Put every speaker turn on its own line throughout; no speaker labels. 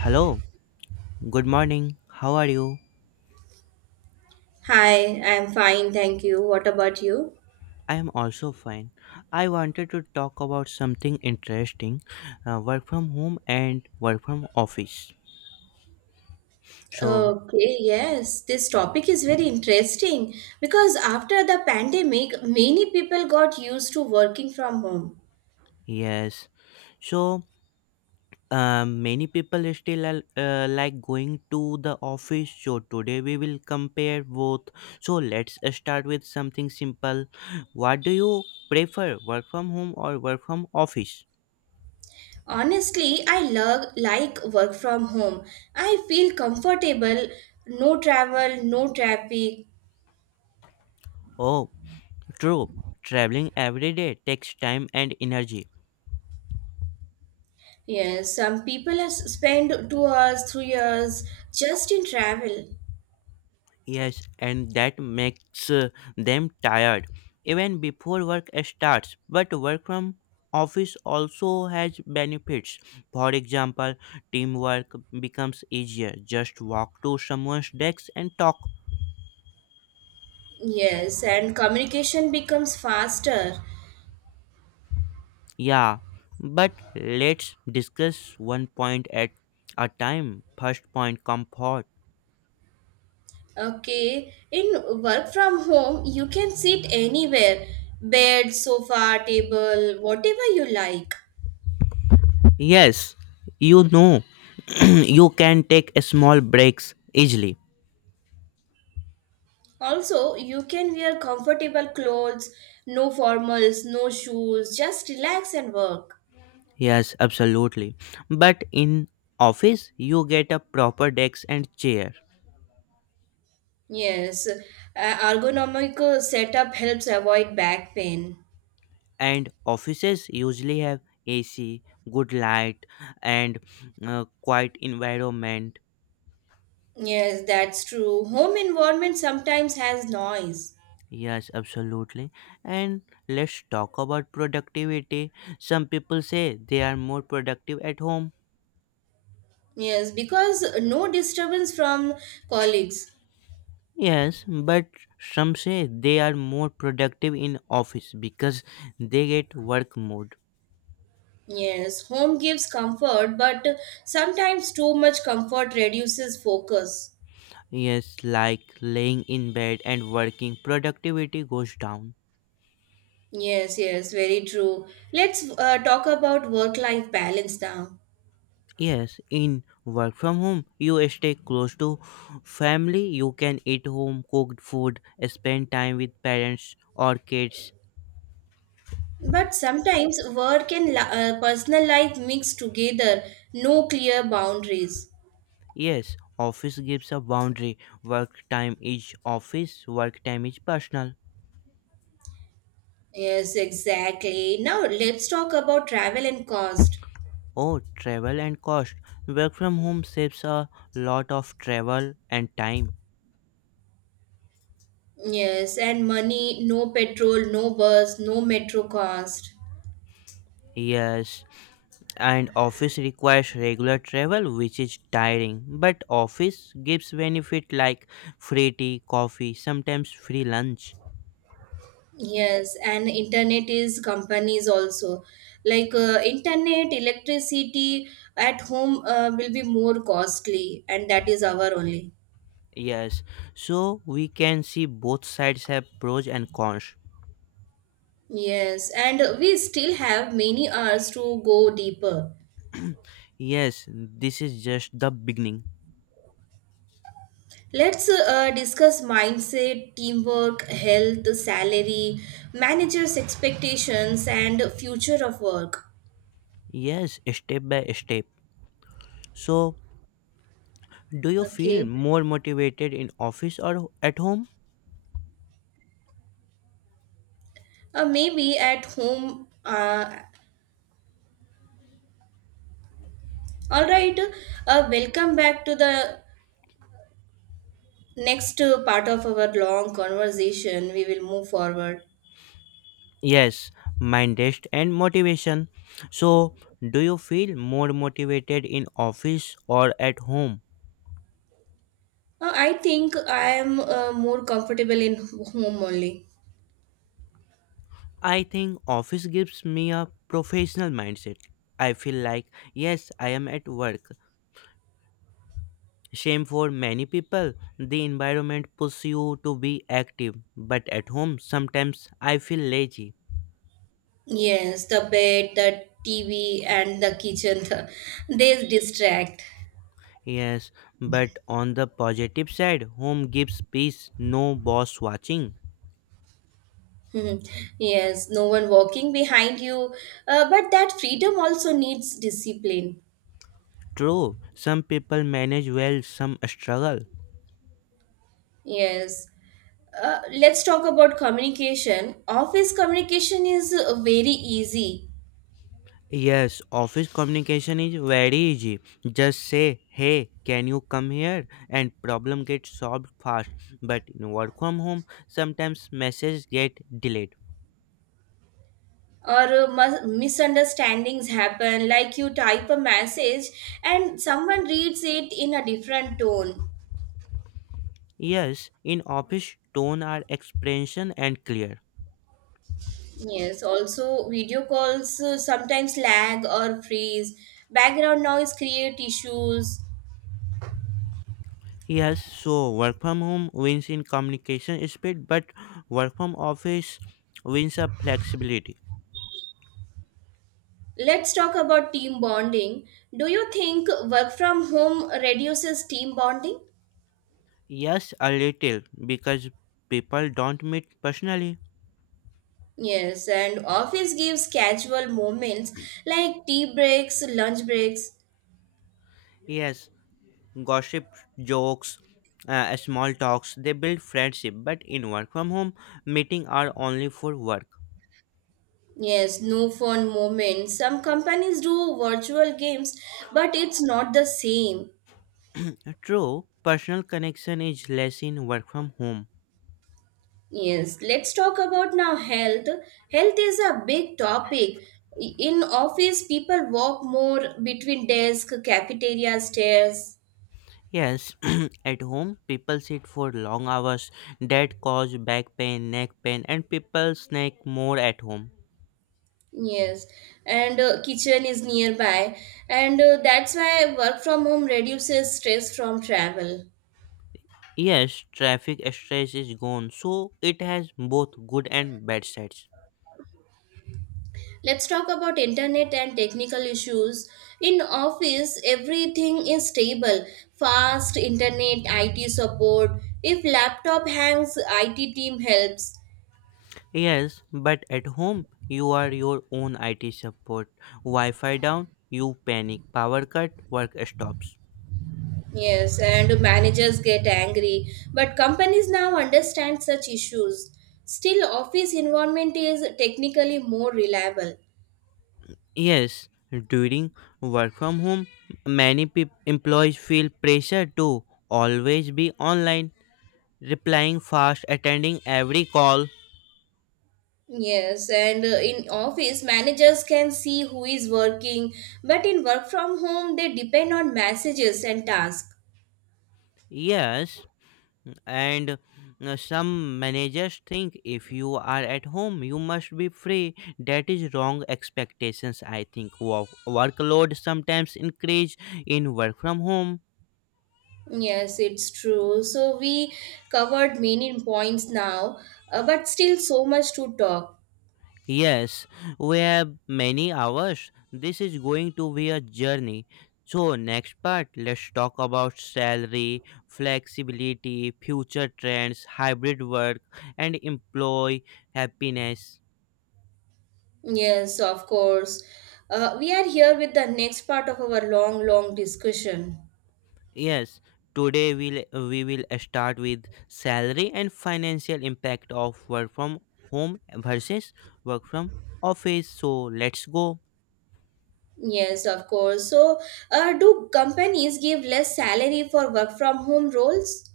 Hello, good morning. How are you?
Hi, I'm fine, thank you. What about you?
I am also fine. I wanted to talk about something interesting, work from home and work from office. So,
Okay, yes, this topic is very interesting because after the pandemic, many people got used to working from home.
yes, so many people still like going to the office. So, today we will compare both. So, let's start with something simple. What do you prefer, work from home or work from office?
Honestly, I love like work from home. I feel comfortable, no travel, no traffic.
Oh, true. Traveling every day takes time and energy.
Yes, some people spend 2 hours, 3 hours just in travel.
Yes, and that makes them tired even before work starts. But work from office also has benefits. For example, teamwork becomes easier. Just walk to someone's desk and talk.
Yes, and communication becomes faster.
Yeah, but let's discuss one point at a time. First point, comfort.
Okay, in work from home, you can sit anywhere, bed, sofa, table, whatever you like.
Yes, you know you can take small breaks easily.
Also, you can wear comfortable clothes, no formals, no shoes, just relax and work.
Yes, absolutely. But in office, you get a proper desk and chair.
Yes, ergonomic setup helps avoid back pain.
And offices usually have AC, good light, and quiet environment.
Yes, that's true. Home environment sometimes has noise.
Yes, absolutely. And let's talk about productivity. Some people say they are more productive at home.
Yes, because no disturbance from colleagues.
Yes, but some say they are more productive in office because they get work mode.
Yes, home gives comfort, but sometimes too much comfort reduces focus.
Yes, like laying in bed and working, productivity goes down.
Yes, yes, very true. Let's talk about work life balance now.
Yes, in work from home, you stay close to family, you can eat home cooked food, spend time with parents or kids.
But sometimes work and personal life mix together, no clear boundaries.
Yes, office gives a boundary. Work time is office, work time is personal.
Yes, exactly. Now let's talk about travel and cost.
Oh, travel and cost. Work from home saves a lot of travel and time.
Yes, and money, no petrol, no bus, no metro cost.
Yes, and office requires regular travel which is tiring, but office gives benefit like free tea, coffee, sometimes free lunch.
Yes, and internet is companies also. Like internet, electricity at home will be more costly, and that is our only.
Yes, so we can see both sides have pros and cons.
Yes, and we still have many hours to go deeper.
Yes, this is just the beginning.
Let's discuss mindset, teamwork, health, salary, managers' expectations, and future of work.
Yes, step by step. So, do you feel
Okay,
more motivated in office or at home?
maybe at home. All right, welcome back to the next part of our long conversation. We will move forward.
Yes, mind rest and motivation. So, do you feel more motivated in office or at home?
I think I am more comfortable in home only.
I think office gives me a professional mindset. I feel like, yes, I am at work. Shame for many people, the environment pushes you to be active, but at home, sometimes I feel lazy.
Yes, the bed, the TV, and the kitchen they distract.
Yes, but on the positive side, home gives peace, no boss watching.
Hmm. Yes, no one walking behind you. But that freedom also needs discipline.
True, some people manage well, some struggle.
Yes. Let's talk about communication. Office communication is very easy,
Yes, office communication is very easy. Just say, hey, can you come here? And problem gets solved fast. But in work from home, sometimes messages get delayed.
or misunderstandings happen. Like you type a message and someone reads it in a different tone.
Yes, in office, tone are expression and clear.
Yes, also video calls sometimes lag or freeze, background noise create issues.
Yes, so work from home wins in communication speed, but work from office wins of flexibility.
Let's talk about team bonding. Do you think work from home reduces team bonding?
Yes, a little, because people don't meet personally.
Yes, and office gives casual moments like tea breaks, lunch breaks.
Yes, gossip, jokes, small talks. They build friendship, but in work from home, meeting are only for work.
Yes, no fun moments. Some companies do virtual games, but it's not the same.
True, personal connection is less in work from home.
Yes, let's talk about now health. Health is a big topic. In office, people walk more between desk, cafeteria, stairs.
Yes, at home people sit for long hours that cause back pain, neck pain, and people snack more at home.
Yes, and kitchen is nearby, and that's why work from home reduces stress from travel.
Yes, traffic stress is gone, so it has both good and bad sides.
Let's talk about internet and technical issues. In office, everything is stable. Fast internet, IT support. If laptop hangs, IT team helps.
Yes, but at home, you are your own IT support. Wi Fi down, you panic. Power cut, work stops.
Yes, and managers get angry. But companies now understand such issues. Still, office environment is technically more reliable.
Yes, during work from home, many peop employees feel pressure to always be online, replying fast, attending every call.
Yes, and in office, managers can see who is working, but in work from home, they depend on messages and tasks.
Yes, and some managers think if you are at home you must be free. That is wrong expectations, I think. Workload sometimes increase in work from home.
Yes, it's true. So we covered many points now, but still so much to talk.
Yes, we have many hours. This is going to be a journey. So next part, let's talk about salary, flexibility, future trends, hybrid work, and employee happiness.
Yes, of course. We are here with the next part of our long, long discussion.
Yes, today we will start with salary and financial impact of work from home versus work from office. So let's go.
Yes, of course. So, do companies give less salary for work from home roles?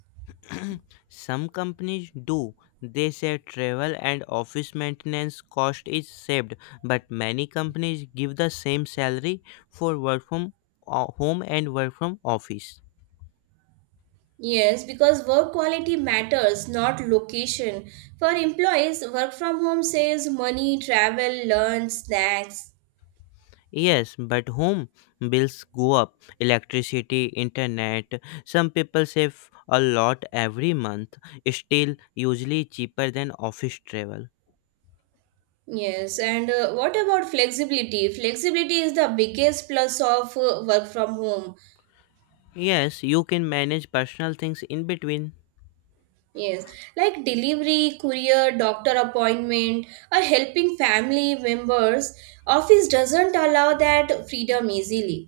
Some companies do. They say travel and office maintenance cost is saved, but many companies give the same salary for work from home and work from office.
Yes, because work quality matters, not location. For employees, work from home saves money, travel, lunch, snacks.
Yes, but home bills go up. Electricity, internet. Some people save a lot every month, still, usually cheaper than office travel.
Yes, and what about flexibility? Flexibility is the biggest plus of work from home.
Yes, you can manage personal things in between.
Yes, like delivery, courier, doctor appointment, or helping family members. Office doesn't allow that freedom easily.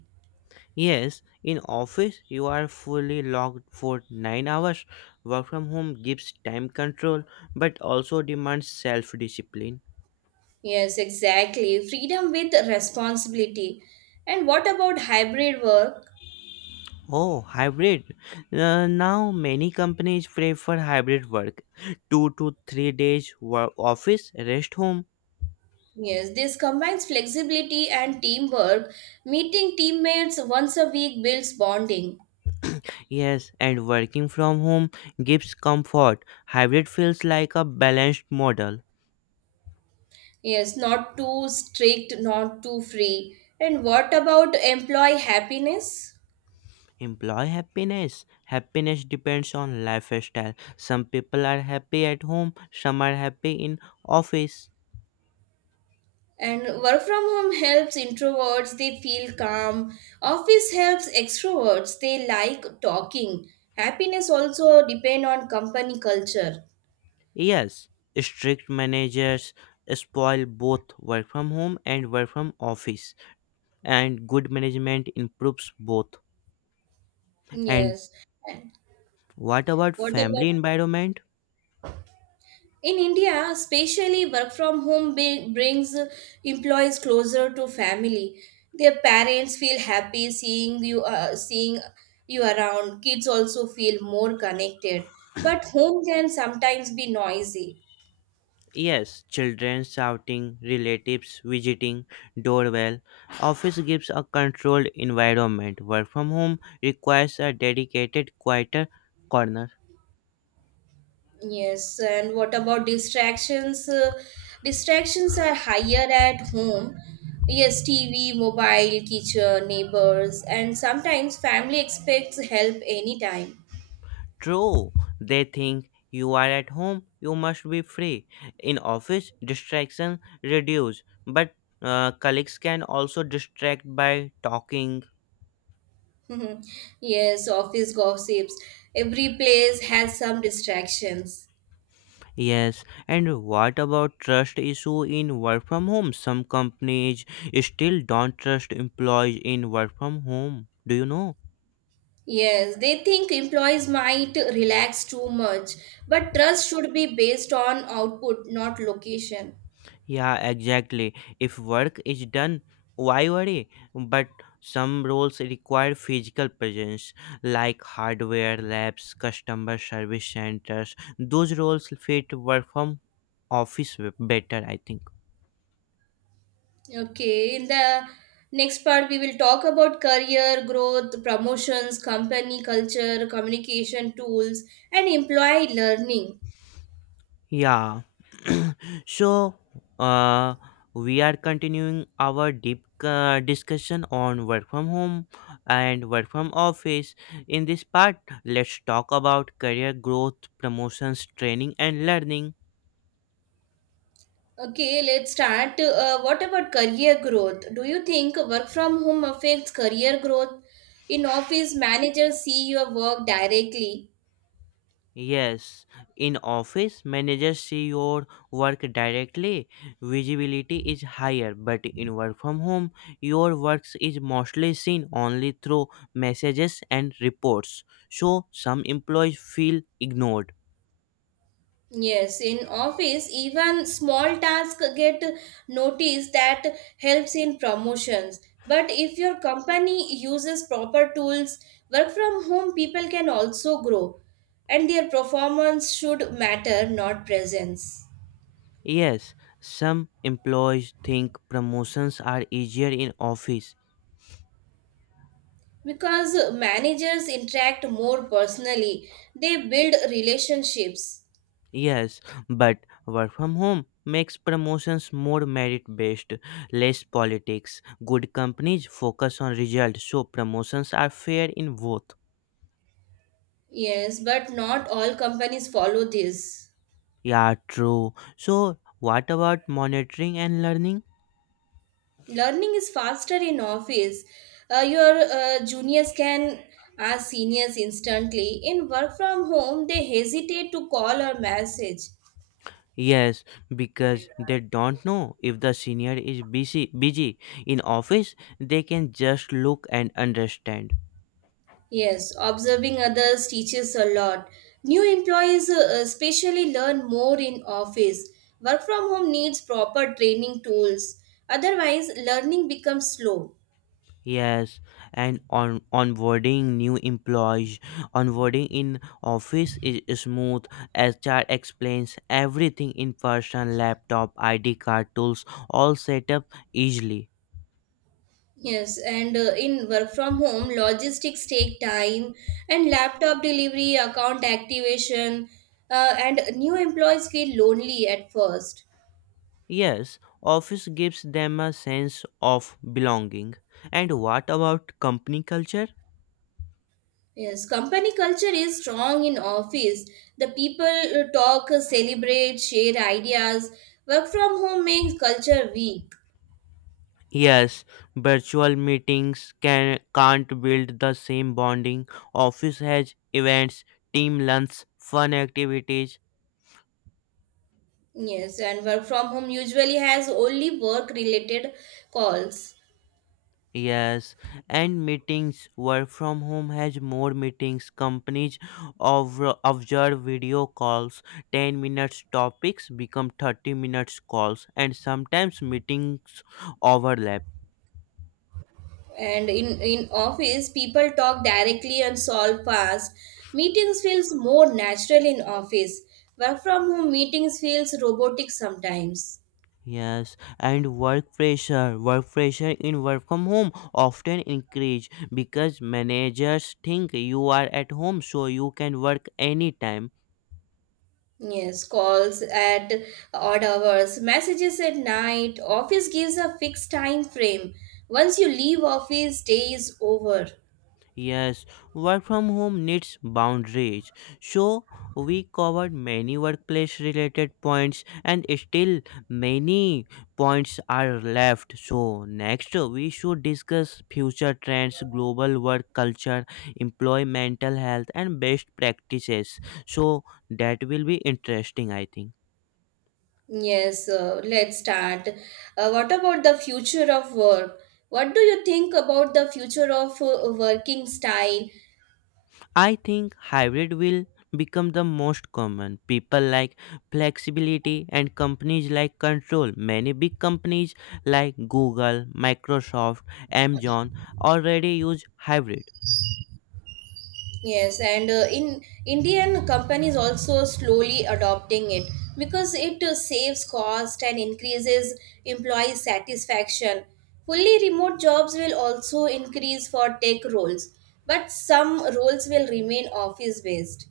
Yes, in office you are fully locked for 9 hours. Work from home gives time control but also demands self discipline.
Yes, exactly. Freedom with responsibility. And what about hybrid work?
Oh, hybrid. Now many companies prefer hybrid work. 2 to 3 days work office, rest home.
Yes, this combines flexibility and teamwork. Meeting teammates once a week builds bonding.
Yes, and working from home gives comfort. Hybrid feels like a balanced model.
Yes, not too strict, not too free. And what about employee happiness?
Employee happiness. Happiness depends on lifestyle. Some people are happy at home, some are happy in office.
And work from home helps introverts, they feel calm. Office helps extroverts, they like talking. Happiness also depend on company culture.
Yes, strict managers spoil both work from home and work from office, and good management improves both. And
Yes.
what about
What
family
about,
environment?
in India, especially work from home brings employees closer to family. Their parents feel happy seeing you, seeing you around. Kids also feel more connected. But home can sometimes be noisy.
Yes, children shouting, relatives visiting, doorbell. Office gives a controlled environment. Work from home requires a dedicated, quieter corner.
Yes, and what about distractions? Distractions are higher at home. Yes, TV, mobile, teacher, neighbors, and sometimes family expects help anytime.
True, they think you are at home, you must be free. In office, distraction reduce, but colleagues can also distract by talking.
Mhm. Yes, office gossips. Every place has some distractions.
Yes, and what about trust issue in work from home? Some companies still don't trust employees in work from home. Do you know?
Yes, they think employees might relax too much, but trust should be based on output, not location.
Yeah, exactly. If work is done, why worry? But some roles require physical presence, like hardware labs, customer service centers. Those roles fit work from office better, I think.
Okay, in the next part, we will talk about career growth, promotions, company culture, communication tools, and employee learning.
Yeah. So, uh, we are continuing our deep discussion on work from home and work from office. In this part, let's talk about career growth, promotions, training, and learning.
Okay, let's start. What about career growth? Do you think work from home affects career growth? In office, managers see your work directly.
Yes, in office, managers see your work directly. Visibility is higher, but in work from home, your works is mostly seen only through messages and reports. So, some employees feel ignored.
Yes, in office, even small tasks get noticed, that helps in promotions. But if your company uses proper tools, work from home people can also grow, and their performance should matter, not presence.
Yes, some employees think promotions are easier in office.
Because managers interact more personally, they build relationships.
Yes, but work from home makes promotions more merit based, less politics. Good companies focus on results, so promotions are fair in both.
Yes, but not all companies follow this.
Yeah, true. So, what about monitoring and learning?
Learning is faster in office. Your juniors can ask seniors instantly. In work from home they hesitate to call or message.
Yes, because they don't know if the senior is busy in office, they can just look and understand.
Yes, observing others teaches a lot. New employees especially learn more in office. Work from home needs proper training tools. Otherwise, learning becomes slow.
Yes, and on onboarding new employees, onboarding in office is smooth. HR explains everything in person, laptop, ID card, tools, all set up easily.
Yes, and in work from home, logistics take time, and laptop delivery, account activation, and new employees feel lonely at first.
Yes, office gives them a sense of belonging. And what about company culture?
Yes, company culture is strong in office. The people talk, celebrate, share ideas. Work from home makes culture weak.
Yes, virtual meetings can't build the same bonding. Office has events, team lunch, fun activities.
Yes, and work from home usually has only work related calls.
Yes, and meetings work from home has more meetings. Companies over observe video calls, 10 minutes topics become 30 minutes calls, and sometimes meetings overlap.
And in office, people talk directly and solve fast. Meetings feels more natural in office. Work from home meetings feels robotic sometimes.
Yes, and work pressure. Work pressure in work from home often increase because managers think you are at home, so you can work anytime.
Yes, calls at odd hours, messages at night. Office gives a fixed time frame. Once you leave office, day is over.
Yes, work from home needs boundaries. So, we covered many workplace related points and still many points are left. So, next we should discuss future trends, global work culture, employee mental health and best practices. So, that will be interesting, I think.
Yes, let's start. What about the future of work? What do you think about the future of working style?
I think hybrid will become the most common. People like flexibility and companies like control. Many big companies like Google, Microsoft, Amazon already use hybrid.
Yes, and in Indian companies also slowly adopting it because it saves cost and increases employee satisfaction. Fully remote jobs will also increase for tech roles, but some roles will remain office based.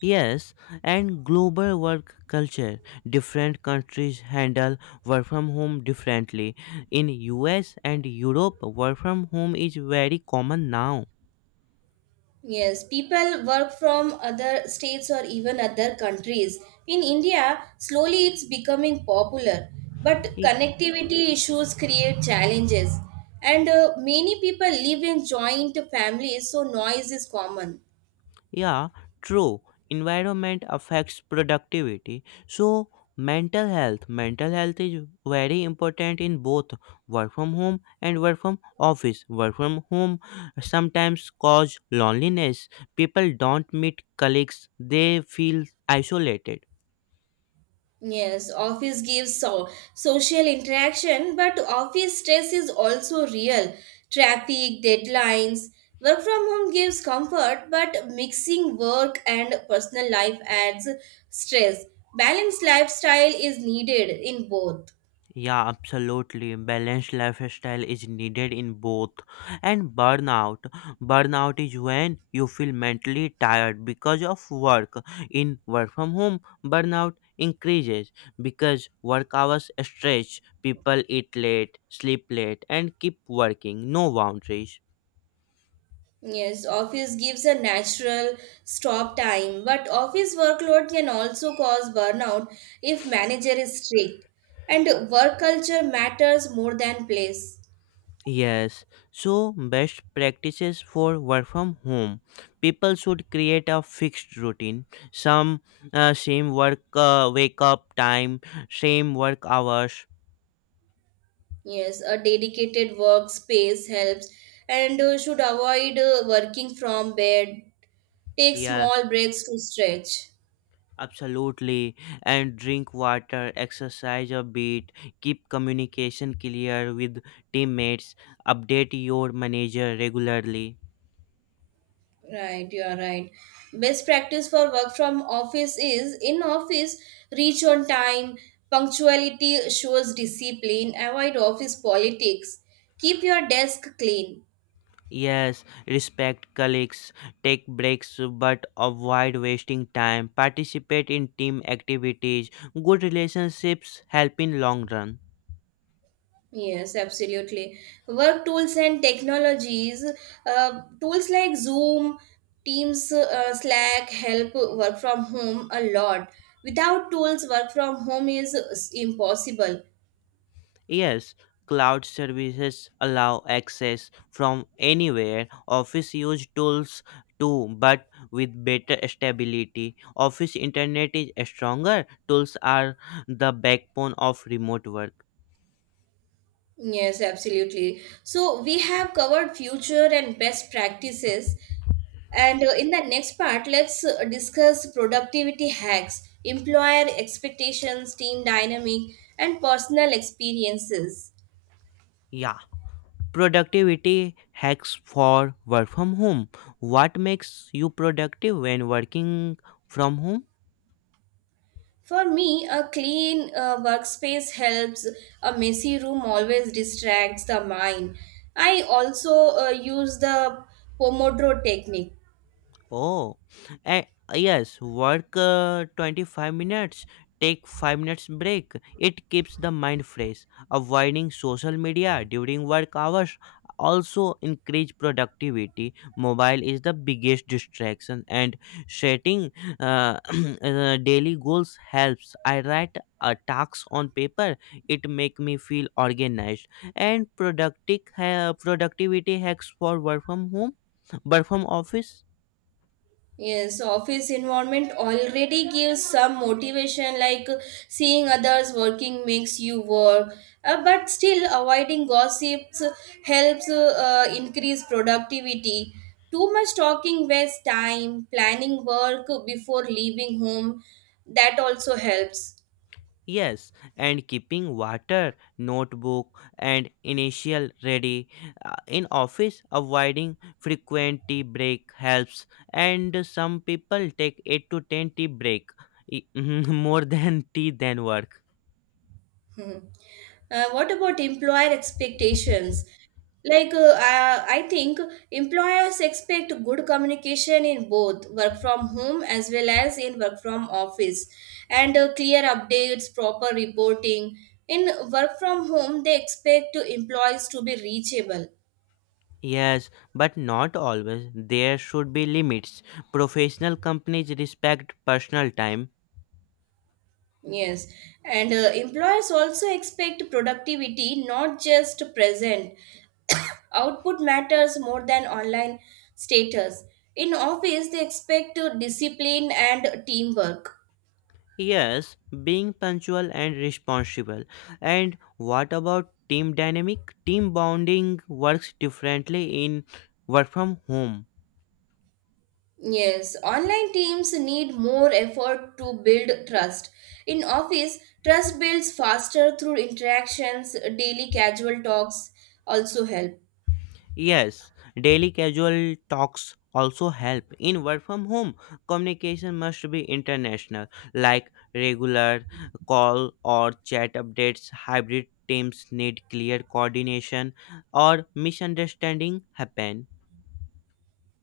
Yes, and global work culture. Different countries handle work from home differently. In US and Europe, work from home is very common now.
Yes, people work from other states or even other countries. In India, slowly it's becoming popular, but connectivity issues create challenges. And many people live in joint families, so noise is common.
Yeah, true. Environment affects productivity. So, mental health. Mental health is very important in both work from home and work from office. Work from home sometimes cause loneliness. People don't meet colleagues. They feel isolated.
Yes, office gives so social interaction, but office stress is also real. Traffic, deadlines. Work from home gives comfort, but mixing work and personal life adds stress. Balanced lifestyle is needed in both.
Yeah, absolutely. Balanced lifestyle is needed in both. And burnout. Burnout is when you feel mentally tired because of work. In work from home, burnout increases because work hours stretch, people eat late, sleep late, and keep working. No boundaries.
Yes, office gives a natural stop time, but office workload can also cause burnout if manager is strict. And work culture matters more than place.
Yes, so best practices for work from home. People should create a fixed routine. Some same work wake up time, same work hours.
Yes, a dedicated workspace helps, and should avoid working from bed. Take
Yeah,
small breaks to stretch.
absolutely. And drink water, exercise a bit, keep communication clear with teammates, update your manager regularly.
Right, you are right. Best practice for work from office is, in office, reach on time. Punctuality shows discipline. Avoid office politics. Keep your desk clean.
Yes, respect colleagues, take breaks but avoid wasting time, participate in team activities, good relationships help in long run.
Yes, absolutely. Work tools and technologies, tools like Zoom, Teams, Slack help work from home a lot. Without tools, work from home is impossible.
Yes, cloud services allow access from anywhere. Office use tools too, but with better stability. Office internet is stronger. Tools are the backbone of remote work.
Yes, absolutely. So we have covered future and best practices. And in the next part, let's discuss productivity hacks, employer expectations, team dynamic, and personal experiences.
Yeah. Productivity hacks for work from home. What makes you productive when working from home?
For me, a clean workspace helps. A messy room always distracts the mind. I also use the Pomodoro technique.
Oh, and yes, work 25 minutes, take 5 minutes break. It keeps the mind fresh. Avoiding social media during work hours also increase productivity. Mobile is the biggest distraction, and setting uh, daily goals helps. I write a task on paper. It make me feel organized and productive. Productivity hacks for work from home, work from office.
Yes, office environment already gives some motivation, like seeing others working makes you work. But still, avoiding gossips helps increase productivity. Too much talking wastes time. Planning work before leaving home, that also helps.
Yes, and keeping water, notebook, and initial ready. In office, avoiding frequent tea break helps, and some people take 8 to 10 tea break e- more than tea than work.
Mhm. What about employer expectations? Like, I think employers expect good communication in both work from home as well as in work from office, and clear updates, proper reporting. In work from home, they expect employees to be reachable.
Yes, but not always. There should be limits. Professional companies respect personal time.
Yes, and employers also expect productivity, not just present. Output matters more than online status. In office, they expect discipline and teamwork.
Yes, being punctual and responsible. And what about team dynamic? Team bonding works differently in work from home.
Yes, online teams need more effort to build trust. In office, trust builds faster through interactions, daily casual talks also help.
Yes, daily casual talks also help. In work from home, communication must be international, like regular call or chat updates. Hybrid teams need clear coordination or misunderstanding happen.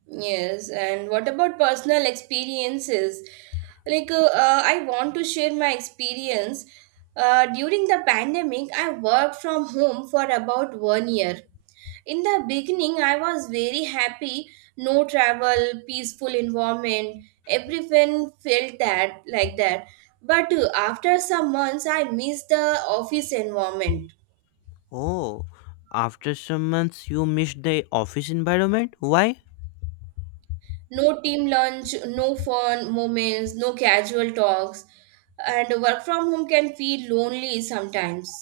Yes, and what about personal experiences? Like, I want to share my experience. During the pandemic, I worked from home for about one year. In the beginning, I was very happy. No travel, peaceful environment. Everyone felt that like that. But after some months, I missed the office environment.
Oh, after some months you miss the office environment? Why?
No team lunch, no fun moments, no casual talks, and work from home can feel lonely sometimes.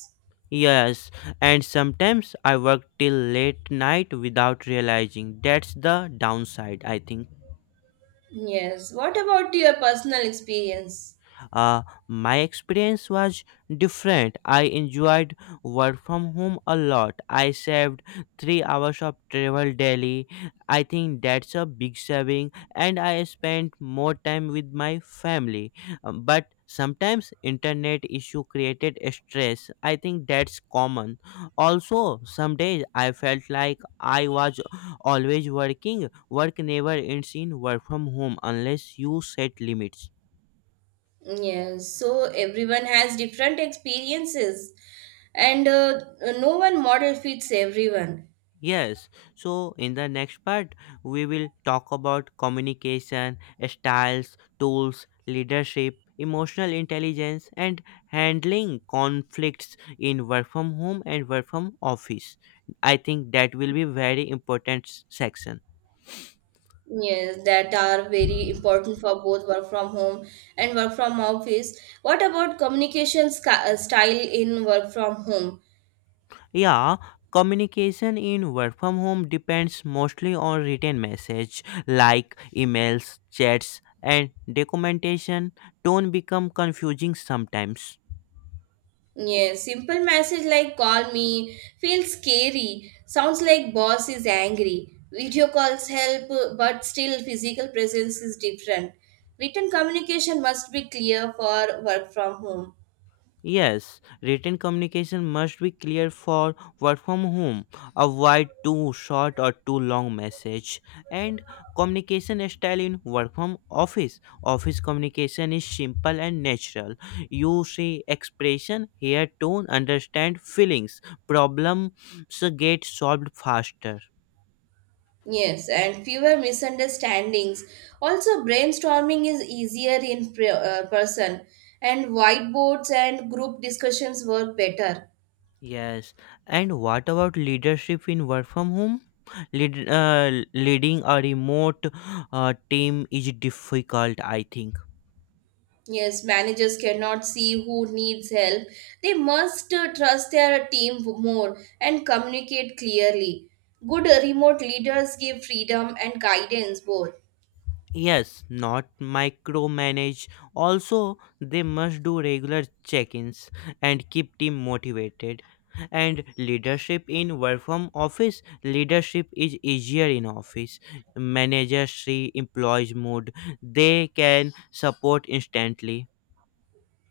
Yes, and sometimes I work till late night without realizing. That's the downside, I think.
Yes. What about your personal experience?
Uh, my experience was different. I enjoyed work from home a lot. I saved 3 hours of travel daily. I think that's a big saving, and I spent more time with my family. But sometimes internet issue created stress. I think that's common. Also, some days I felt like I was always working. Work never ends in work from home unless you set limits.
Yes. So everyone has different experiences, and no one model fits everyone.
Yes, so in the next part, we will talk about communication, styles, tools, leadership, emotional intelligence, and handling conflicts in work from home and work from office. I think that will be very important section.
Yes, that are very important for both work from home and work from office. What about communication style in work from home?
Yeah, communication in work from home depends mostly on written message like emails, chats, and documentation. Don't become confusing sometimes.
Yeah, simple message like call me feels scary. Sounds like boss is angry. Video calls help, but still physical presence is different. Written communication must be clear for work from home.
Yes, written communication must be clear for work from home. Avoid too short or too long message. And communication style in work from office. Office communication is simple and natural. You see expression, hear tone, understand feelings. Problems get solved faster.
Yes, and fewer misunderstandings. Also, brainstorming is easier in person, and whiteboards and group discussions work better.
Yes, and what about leadership in work from home? Leading a remote team is difficult, I think.
Yes, managers cannot see who needs help. They must trust their team more and communicate clearly. Good remote leaders give freedom and guidance both.
Yes, not micromanage. Also, they must do regular check ins and keep team motivated. And leadership in work from office, leadership is easier in office. Managers see employees' mood, they can support instantly.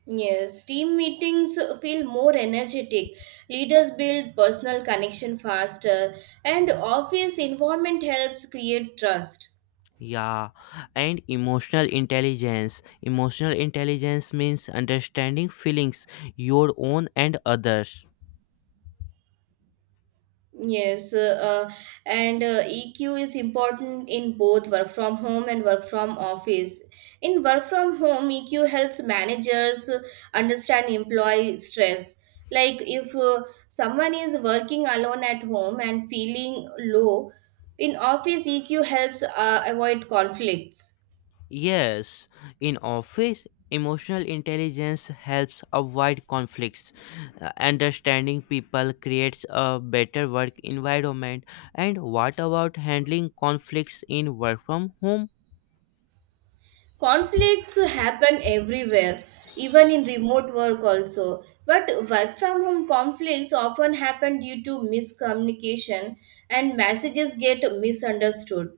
Yes, team meetings feel more energetic. Leaders build personal connection faster, and office environment helps create trust.
Yeah, and emotional intelligence. Emotional intelligence means understanding feelings, your own and others.
Yes, and EQ is important in both work from home and work from office. In work from home, EQ helps managers understand employee stress. Like if someone is working alone at home and feeling low, in office EQ helps avoid conflicts.
Yes, in office, emotional intelligence helps avoid conflicts. Understanding people creates a better work environment. And what about handling conflicts in work from home?
Conflicts happen everywhere, even in remote work also, but work from home conflicts often happen due to miscommunication, and messages get misunderstood.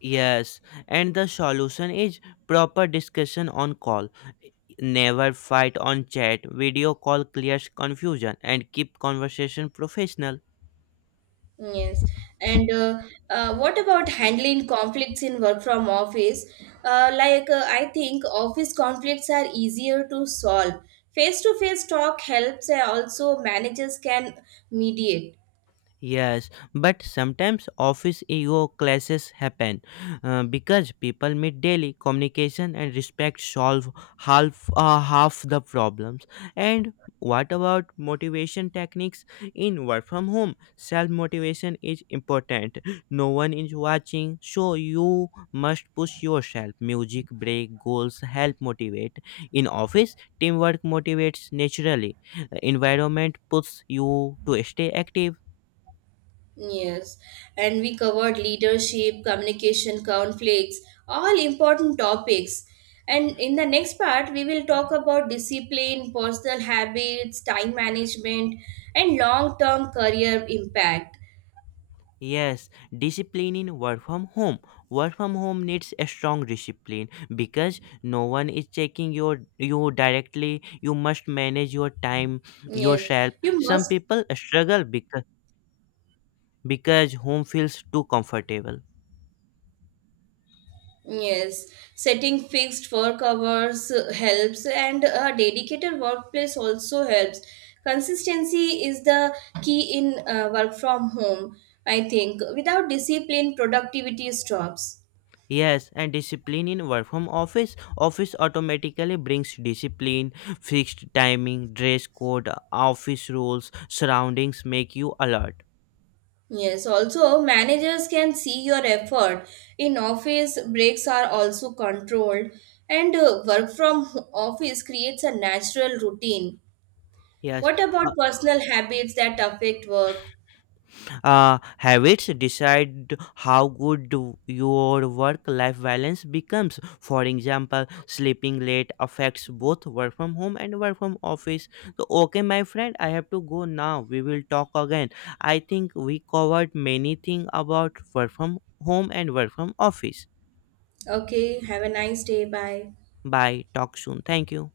Yes, and the solution is proper discussion on call. Never fight on chat. Video call clears confusion and keep conversation professional.
Yes, and what about handling conflicts in work from office? I think office conflicts are easier to solve. Face to face talk helps, and also managers can mediate.
Yes, but sometimes office ego clashes happen because people meet daily. Communication and respect solve half the problems. And what about motivation techniques in work from home? Self motivation is important. No one is watching, so you must push yourself. Music break goals help motivate. In office, teamwork motivates naturally. Environment puts you to stay active.
Yes, and we covered leadership, communication, conflicts, all important topics. And in the next part, we will talk about discipline, personal habits, time management, and long term career impact.
Yes, discipline in work from home. Work from home needs a strong discipline because no one is checking you directly. You must manage your time
Yes,
yourself.
you
Some
must.
people struggle because home feels too comfortable.
Yes, setting fixed work hours helps, and a dedicated workplace also helps. Consistency is the key in work from home, I think. Without discipline, productivity stops.
Yes, and discipline in work from office. Office automatically brings discipline, fixed timing, dress code, office rules, surroundings make you alert.
Yes, also, managers can see your effort. In office, breaks are also controlled, and work from office creates a natural routine.
Yes,
What about
uh,
personal habits that affect work?
habits decide how good your work life balance becomes. For example, sleeping late affects both work from home and work from office. So okay, my friend, I have to go now. We will talk again. I think we covered many things about work from home and work from office.
Okay, have a nice day. Bye.
Bye, talk soon, thank you.